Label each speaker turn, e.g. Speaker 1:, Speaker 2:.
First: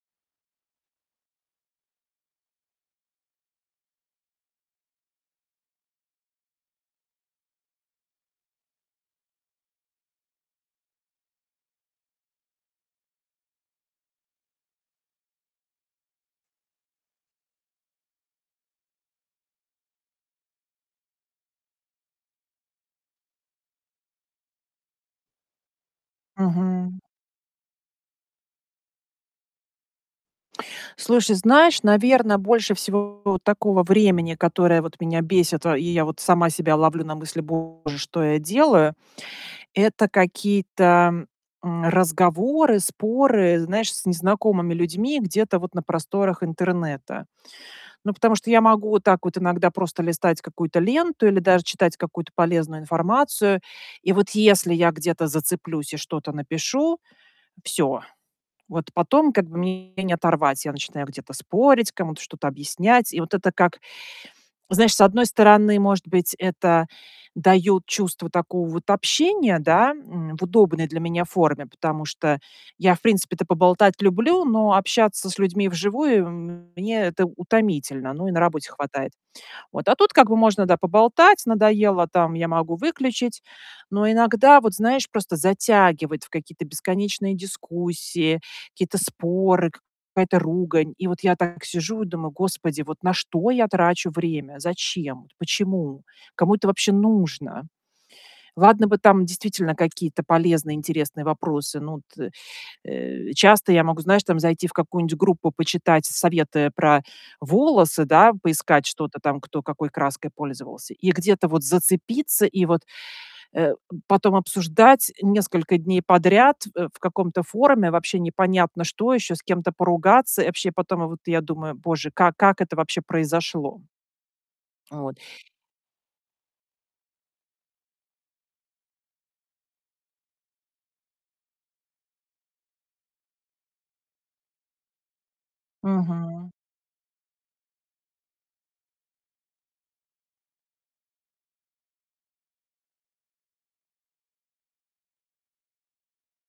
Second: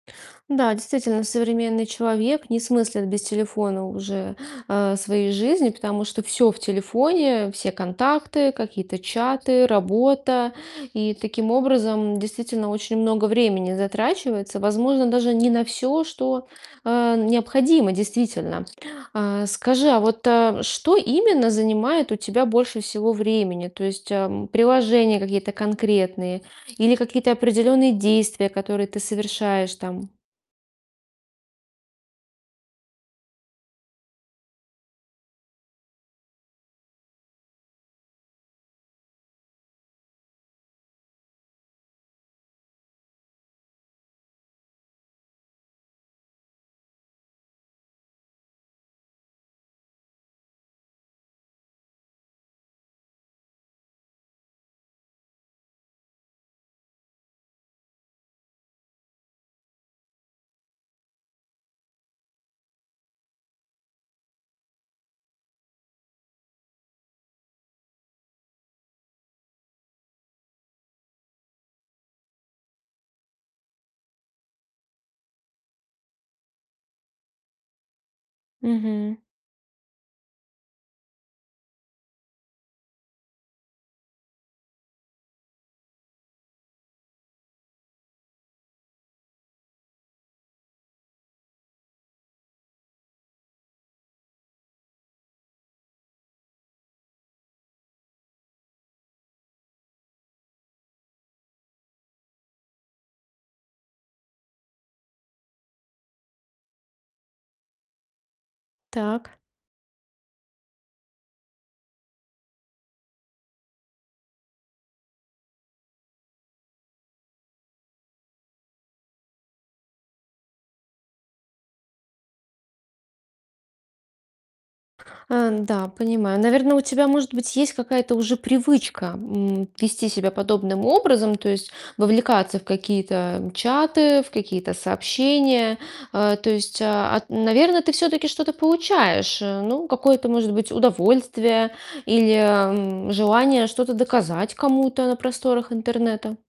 Speaker 1: Да, действительно, современный человек не смыслит без телефона уже, э, своей жизни, потому что всё в телефоне, все контакты, какие-то чаты, работа. И таким образом, действительно очень много времени затрачивается, возможно, даже не на всё, что, э, необходимо действительно. А, скажи, а вот, а, что именно занимает у тебя больше всего времени? То есть, а, приложения какие-то конкретные или
Speaker 2: Мгм.
Speaker 1: какие-то определенные действия, которые ты совершаешь там?
Speaker 2: Слушай, знаешь, наверно, больше всего такого времени, которое вот меня бесит, во и я вот сама себя ловлю на мысли: "Боже, что я делаю?"- это какие-то, м, разговоры, споры, знаешь, с незнакомыми людьми где-то вот на просторах интернета. Ну, потому что я могу вот так вот иногда просто листать какую-то ленту или даже читать какую-то полезную информацию. И вот если я где-то зацеплюсь и что-то напишу- всё, вот потом как бы меня не оторвать. Я начинаю где-то спорить, кому-то что-то объяснять. И вот это как, знаешь, с одной стороны, может быть, это даёт чувство такого вот общения, да, м, в удобной для меня форме, потому что я, в принципе-то, поболтать люблю, но общаться с людьми вживую- мне это утомительно. Ну и на работе хватает.
Speaker 1: Мгм.
Speaker 2: Вот. А тут как бы можно, да, поболтать, надоело там- я могу выключить. Но иногда вот, знаешь, просто затягивает в какие-то бесконечные дискуссии, какие-то споры, какая-то ругань. И вот я так сижу и думаю: "Господи, вот на что я трачу время? Зачем? Почему? Кому это вообще нужно?" Ладно бы там действительно какие-то полезные, интересные вопросы. Ну, вот, э, э, часто я могу, знаешь, там зайти в какую-нибудь группу, почитать советы про волосы, да, поискать что-то
Speaker 1: Так.
Speaker 2: там, кто какой краской пользовался, и где-то вот зацепиться, и вот, э, потом обсуждать несколько дней подряд, э, в каком-то форуме вообще непонятно что еще, с кем-то поругаться. И вообще потом вот я думаю: "Боже, как как это вообще произошло?" Вот.
Speaker 1: Ан да, понимаю. Наверно, у тебя, может быть, есть какая-то уже привычка, м, вести себя подобным образом, то есть вовлекаться в какие-то чаты, в какие-то сообщения. А, то
Speaker 2: Мгм.
Speaker 1: есть, а, ат наверно, ты все-таки что-то получаешь, э, ну, какое-то, может быть, удовольствие или, м, желание что-то доказать кому-то на просторах интернета?